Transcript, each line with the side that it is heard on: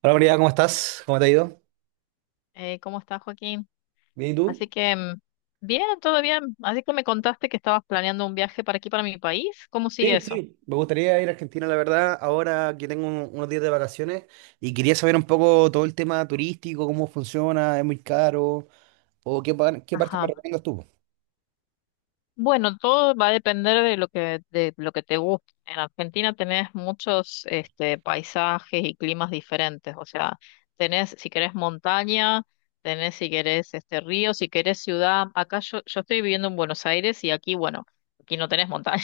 right: Hola María, ¿cómo estás? ¿Cómo te ha ido?
left: ¿Cómo estás, Joaquín?
right: Bien, ¿y
left: Así
right: tú?
left: que, mm, bien, todo bien. Así que me contaste que estabas planeando un viaje para aquí, para mi país. ¿Cómo sigue
right: Sí,
left: eso?
right: sí, me gustaría ir a Argentina, la verdad, ahora que tengo unos días de vacaciones y quería saber un poco todo el tema turístico, cómo funciona, ¿es muy caro o qué, qué parte me
left: Ajá.
right: recomiendas tú?
left: Bueno, todo va a depender de de lo que te guste. En Argentina tenés muchos, paisajes y climas diferentes. O sea, tenés, si querés, montaña, tenés, si querés, río, si querés, ciudad. Acá yo estoy viviendo en Buenos Aires y aquí, bueno, aquí no tenés montaña.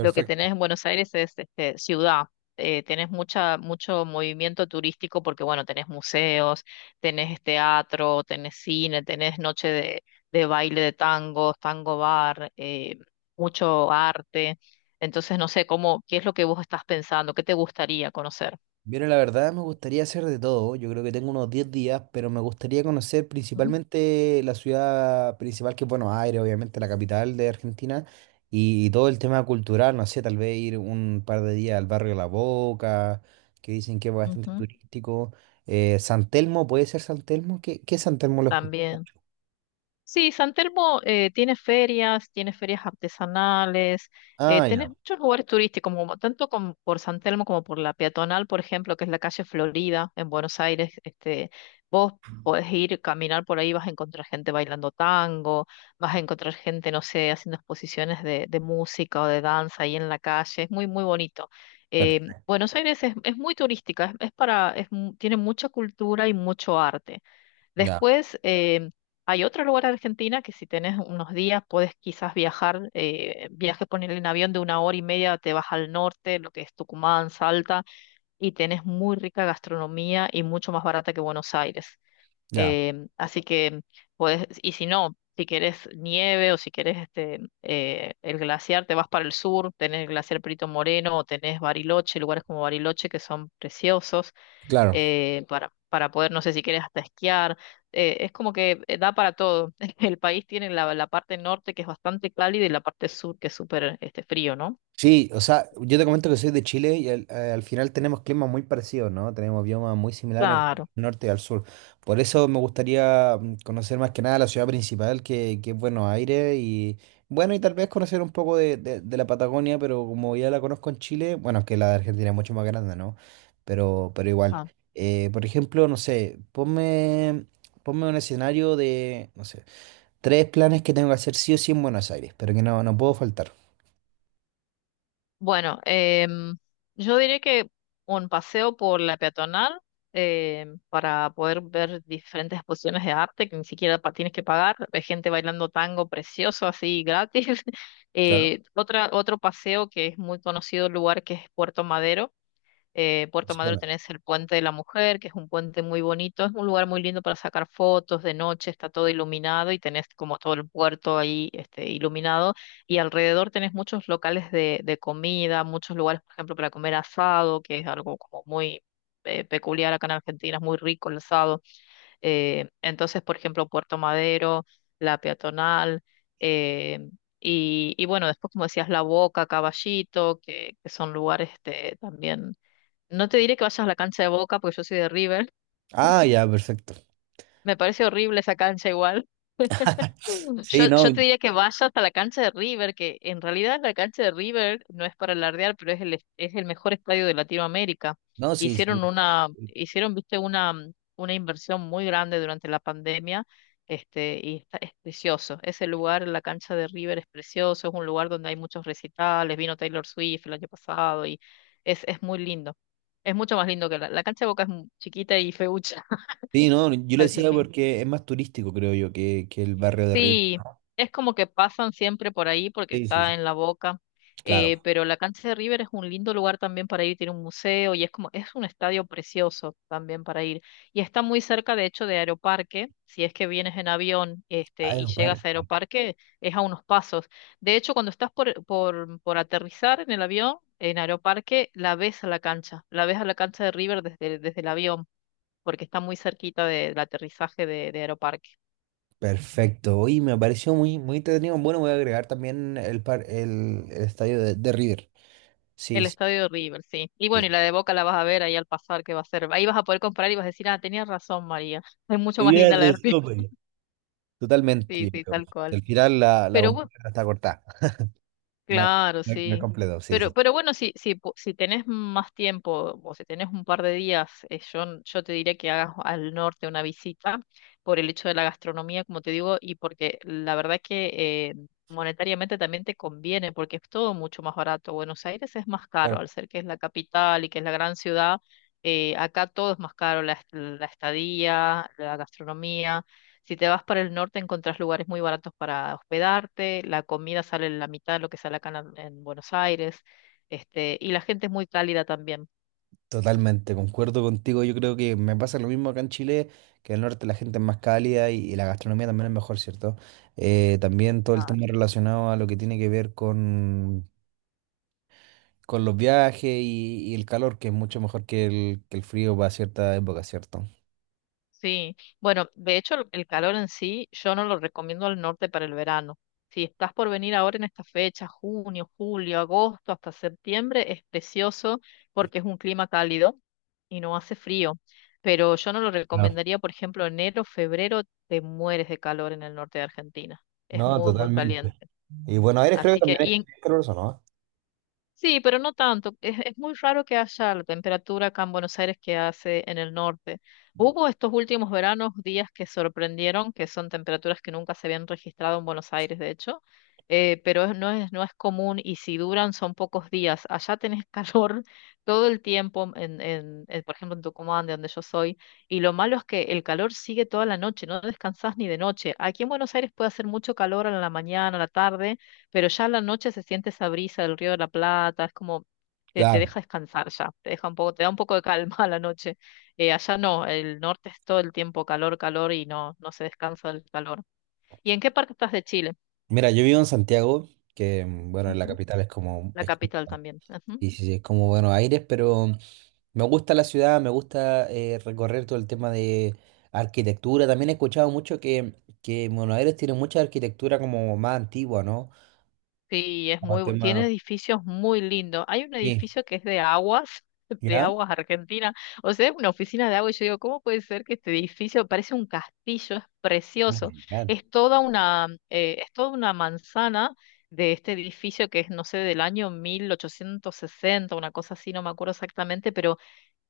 left: Lo que tenés en Buenos Aires es ciudad. Tenés mucho movimiento turístico porque, bueno, tenés museos, tenés teatro, tenés cine, tenés noche de baile de tango, tango bar, mucho arte. Entonces, no sé, cómo, ¿qué es lo que vos estás pensando? ¿Qué te gustaría conocer?
right: Mira, la verdad me gustaría hacer de todo. Yo creo que tengo unos 10 días, pero me gustaría conocer
left: Ujú,
right: principalmente la ciudad principal, que es Buenos Aires, obviamente la capital de Argentina, y todo el tema cultural, no sé, tal vez ir un par de días al barrio La Boca, que dicen que es bastante
left: ujú,
right: turístico. San Telmo, ¿puede ser San Telmo? ¿Qué es San Telmo, lo escuché?
left: también. Sí, San Telmo tiene ferias artesanales,
right: Ah,
left: tenés
right: ya,
left: muchos lugares turísticos, como, tanto como por San Telmo como por la peatonal, por ejemplo, que es la calle Florida en Buenos Aires. Vos podés ir, caminar por ahí, vas a encontrar gente bailando tango, vas a encontrar gente, no sé, haciendo exposiciones de música o de danza ahí en la calle. Es muy, muy bonito.
right: perfecto,
left: Buenos Aires es muy turística, es para, es mu- tiene mucha cultura y mucho arte.
right: ya,
left: Después, hay otro lugar en Argentina que si tenés unos días puedes quizás viajar, viajes ponerle en avión de una hora y media, te vas al norte, lo que es Tucumán, Salta, y tenés muy rica gastronomía y mucho más barata que Buenos Aires.
right: ya,
left: Así que puedes, y si no, si quieres nieve o si quieres el glaciar, te vas para el sur, tenés el glaciar Perito Moreno o tenés Bariloche, lugares como Bariloche que son preciosos
right: claro.
left: para poder, no sé si quieres hasta esquiar. Es como que da para todo. El país tiene la parte norte que es bastante cálida y la parte sur que es súper frío, ¿no?
right: Sí, o sea, yo te comento que soy de Chile y al final tenemos climas muy parecidos, ¿no? Tenemos biomas muy similares en cuanto
left: Claro.
right: al norte y al sur. Por eso me gustaría conocer más que nada la ciudad principal, que es Buenos Aires, y bueno, y tal vez conocer un poco de la Patagonia, pero como ya la conozco en Chile. Bueno, es que la de Argentina es mucho más grande, ¿no? Pero igual.
left: Ah.
right: Por ejemplo, no sé, ponme un escenario de, no sé, tres planes que tengo que hacer sí o sí en Buenos Aires, pero que no puedo faltar.
left: Bueno, yo diría que un paseo por la peatonal para poder ver diferentes exposiciones de arte que ni siquiera pa- tienes que pagar, hay gente bailando tango precioso así gratis.
right: Claro.
left: Otro paseo que es muy conocido lugar que es Puerto Madero. Puerto
right: Sí.
left: Madero tenés el Puente de la Mujer, que es un puente muy bonito, es un lugar muy lindo para sacar fotos de noche, está todo iluminado y tenés como todo el puerto ahí iluminado y alrededor tenés muchos locales de comida, muchos lugares, por ejemplo, para comer asado, que es algo como muy peculiar acá en Argentina, es muy rico el asado. Entonces, por ejemplo, Puerto Madero, la peatonal. eh, y bueno, después como decías, La Boca, Caballito, que son lugares también no te diré que vayas a la cancha de Boca porque yo soy de River.
right: Ah, ya, perfecto.
left: Me parece horrible esa cancha igual.
right: Sí, no,
left: Yo te diría que vayas hasta la cancha de River, que en realidad la cancha de River no es para alardear, pero es el mejor estadio de Latinoamérica.
right: no, sí, sí. Sí.
left: Hicieron, viste, una inversión muy grande durante la pandemia, y está, es precioso. Ese lugar, la cancha de River es precioso, es un lugar donde hay muchos recitales, vino Taylor Swift el año pasado y es muy lindo. Es mucho más lindo que la cancha de Boca es mu- chiquita y feucha.
right: Sí, no, yo lo
left: Así
right: decía
left: que
right: porque es más turístico, creo yo, que el barrio de Río.
left: sí, es como que pasan siempre por ahí porque
right: Sí, sí,
left: está
right: sí.
left: en la boca,
right: Claro.
left: pero la cancha de River es un lindo lugar también para ir, tiene un museo y es como, es un estadio precioso también para ir. Y está muy cerca, de hecho, de Aeroparque, si es que vienes en avión,
right: Ah, era
left: y
right: un
left: llegas
right: par.
left: a Aeroparque, es a unos pasos. De hecho, cuando estás por aterrizar en el avión, en Aeroparque, la ves a la cancha, la ves a la cancha de River desde el avión, porque está muy cerquita de- del aterrizaje de Aeroparque.
right: Perfecto. Oye, me pareció muy, muy entretenido. Bueno, voy a agregar también el estadio de River. Sí,
left: El
right: sí,
left: estadio de River, sí. Y
right: sí.
left: bueno, y la de Boca la vas a ver ahí al pasar, que va a ser. Ahí vas a poder comprar y vas a decir, ah, tenías razón, María. Es mucho más
right: Idea
left: linda la de River.
right: resumen. Totalmente,
left: Sí,
right: yo
left: sí,
right: creo.
left: tal cual.
right: Al final la
left: Pero
right: bombonera está cortada. No,
left: claro,
right: no, no es
left: sí.
right: completo, sí, sí.
left: Pero bueno, po- si tenés más tiempo o si tenés un par de días, yo, n- yo te diría que hagas al norte una visita por el hecho de la gastronomía, como te digo, y porque la verdad es que monetariamente también te conviene, porque es todo mucho más barato. Buenos Aires es más caro, al ser que es la capital y que es la gran ciudad, acá todo es más caro, la, est- la estadía, la gastronomía. Si te vas para el norte, encontrás lugares muy baratos para hospedarte, la comida sale la mitad de lo que sale acá en Buenos Aires, y la gente es muy cálida también.
right: Totalmente, concuerdo contigo. Yo creo que me pasa lo mismo acá en Chile, que en el norte la gente es más cálida y la gastronomía también es mejor, ¿cierto? También todo el
left: Ah,
right: tema relacionado a lo que tiene que ver con los viajes y el calor, que es mucho mejor que el frío para cierta época, ¿cierto?
left: sí, bueno, de hecho el calor en sí yo no lo recomiendo al norte para el verano. Si estás por venir ahora en esta fecha, junio, julio, agosto, hasta septiembre, es precioso porque es un clima cálido y no hace frío. Pero yo no lo
right: Claro.
left: recomendaría, por ejemplo, enero, febrero, te mueres de calor en el norte de Argentina. Es
right: No,
left: muy, muy
right: totalmente.
left: caliente.
right: Y Buenos Aires creo que
left: Así que,
right: también es
left: y,
right: es ¿no?
left: Sí, pero no tanto. Es muy raro que haya la temperatura acá en Buenos Aires que hace en el norte. Hubo estos últimos veranos días que sorprendieron, que son temperaturas que nunca se habían registrado en Buenos Aires, de hecho, pero es- no es, no es común y si duran son pocos días. Allá tenés calor todo el tiempo, en, por ejemplo en Tucumán, de donde yo soy, y lo malo es que el calor sigue toda la noche, no descansás ni de noche. Aquí en Buenos Aires puede hacer mucho calor a la mañana, a la tarde pero ya a la noche se siente esa brisa del Río de la Plata, es como te
right: Claro.
left: deja descansar ya, te deja un poco, te da un poco de calma a la noche. Allá no, el norte es todo el tiempo calor, calor y no, no se descansa del calor. ¿Y en qué parte estás de Chile?
right: Mira, yo vivo en Santiago, que bueno, en la
left: Ujú.
right: capital es como,
left: La
right: es, como-
left: capital también.
right: Y sí, sí, es como Buenos Aires, pero. Me gusta la ciudad, me gusta recorrer todo el tema de arquitectura. También he escuchado mucho que Buenos Aires tiene mucha arquitectura como más antigua, ¿no?
left: Sí, es
right: Como
left: muy, bu- tiene
right: tema.
left: edificios muy lindos. Hay un
right: Sí,
left: edificio que es de aguas, de
right: ¿ya?
left: aguas Argentina. O sea, es una oficina de agua y yo digo, ¿cómo puede ser que este edificio parece un castillo? Es
right: Oh
left: precioso.
right: my God.
left: Es toda una manzana de este edificio que es, no sé, del año 1860, una cosa así, no me acuerdo exactamente, pero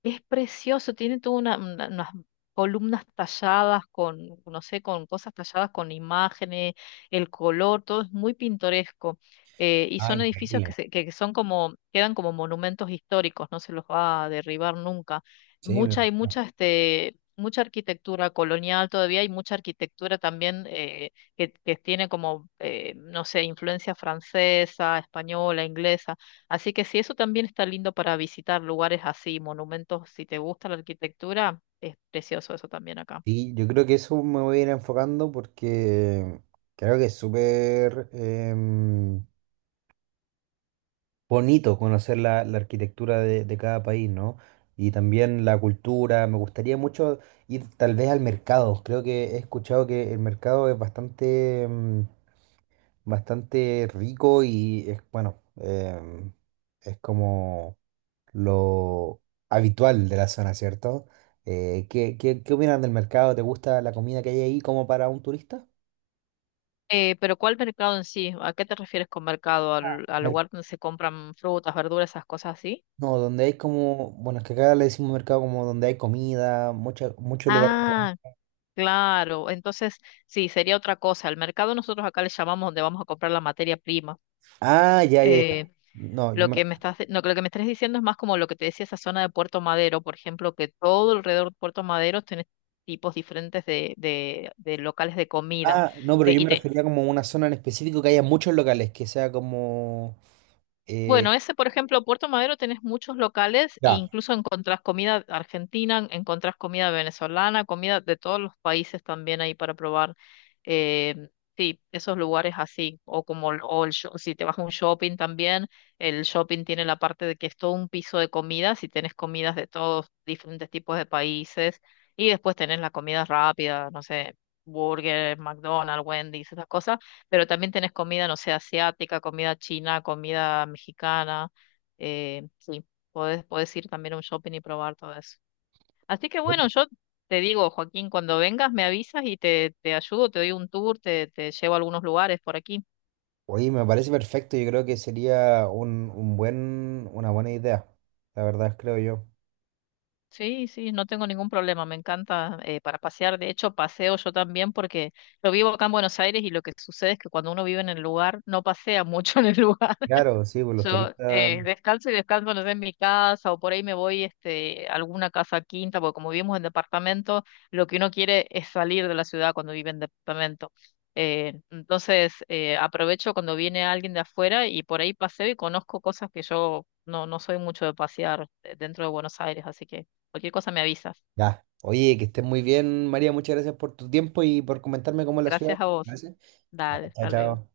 left: es precioso, tiene toda una- unas columnas talladas con, no sé, con cosas talladas con imágenes, el color, todo es muy pintoresco. Y
right: Ah,
left: son edificios que,
right: increíble.
left: se- que son como, quedan como monumentos históricos, no se los va a derribar nunca.
right: Sí, me
left: Hay
right: imagino.
left: mucha, mucha arquitectura colonial todavía, hay mucha arquitectura también que tiene como, no sé, influencia francesa, española, inglesa. Así que sí, eso también está lindo para visitar lugares así, monumentos, si te gusta la arquitectura, es precioso eso también acá.
right: Sí, yo creo que eso me voy a ir enfocando porque creo que es súper... em, bonito conocer la arquitectura de cada país, ¿no? Y también la cultura. Me gustaría mucho ir tal vez al mercado. Creo que he escuchado que el mercado es bastante rico y es, bueno, es como lo habitual de la zona, ¿cierto? ¿Qué opinas del mercado? ¿Te gusta la comida que hay ahí como para un turista?
left: Pero ¿cuál mercado en sí? ¿A qué te refieres con mercado?
right: Ah,
left: Al lugar donde se compran frutas, verduras, esas cosas así?
right: No, donde hay como, bueno, es que acá le decimos mercado como donde hay comida, muchos lugares.
left: Ah, claro. Entonces, sí, sería otra cosa. El mercado nosotros acá le llamamos donde vamos a comprar la materia prima.
right: Ah, ya, ya, ya.
left: Eh,
right: No, yo
left: Lo
right: me.
left: que me estás, lo que me estás diciendo es más como lo que te decía esa zona de Puerto Madero, por ejemplo, que todo alrededor de Puerto Madero tiene tipos diferentes de locales de comida.
right: Ah, no, pero
left: Te-
right: yo
left: y
right: me
left: te,
right: refería como a una zona en específico que haya muchos locales, que sea como.
left: Bueno,
right: eh,
left: ese, por ejemplo, Puerto Madero tenés muchos locales e
right: ya.
left: incluso encontrás comida argentina, encontrás comida venezolana, comida de todos los países también ahí para probar. Eh, sí, esos lugares así, o como el- o el sho- si te vas a un shopping también, el shopping tiene la parte de que es todo un piso de comidas y tenés comidas de todos diferentes tipos de países y después tenés la comida rápida, no sé, burger, McDonald's, Wendy's, esas cosas pero también tenés comida, no sé, asiática, comida china, comida mexicana. Sí, podés, podés ir también a un shopping y probar todo eso. Así que bueno, yo te digo, Joaquín, cuando vengas me avisas y te ayudo, te doy un tour, te llevo a algunos lugares por aquí.
right: Oye, me parece perfecto. Yo creo que sería un, una buena idea. La verdad, creo yo.
left: Sí, sí, no tengo ningún problema, me encanta para pasear. De hecho, paseo yo también porque yo vivo acá en Buenos Aires y lo que sucede es que cuando uno vive en el lugar, no pasea mucho en el lugar.
right: Claro, sí, pues los
left: Yo
right: turistas.
left: descalzo y descanso, no sé, en mi casa o por ahí me voy a alguna casa quinta, porque como vivimos en departamento, lo que uno quiere es salir de la ciudad cuando vive en departamento. Aprovecho cuando viene alguien de afuera y por ahí paseo y conozco cosas que yo no soy mucho de pasear dentro de Buenos Aires, así que cualquier cosa me avisas.
right: Ya. Oye, que estés muy bien, María. Muchas gracias por tu tiempo y por comentarme cómo es la ciudad.
left: Gracias a vos.
right: Gracias. Ya,
left: Dale,
right: chao,
left: hasta luego.
right: chao.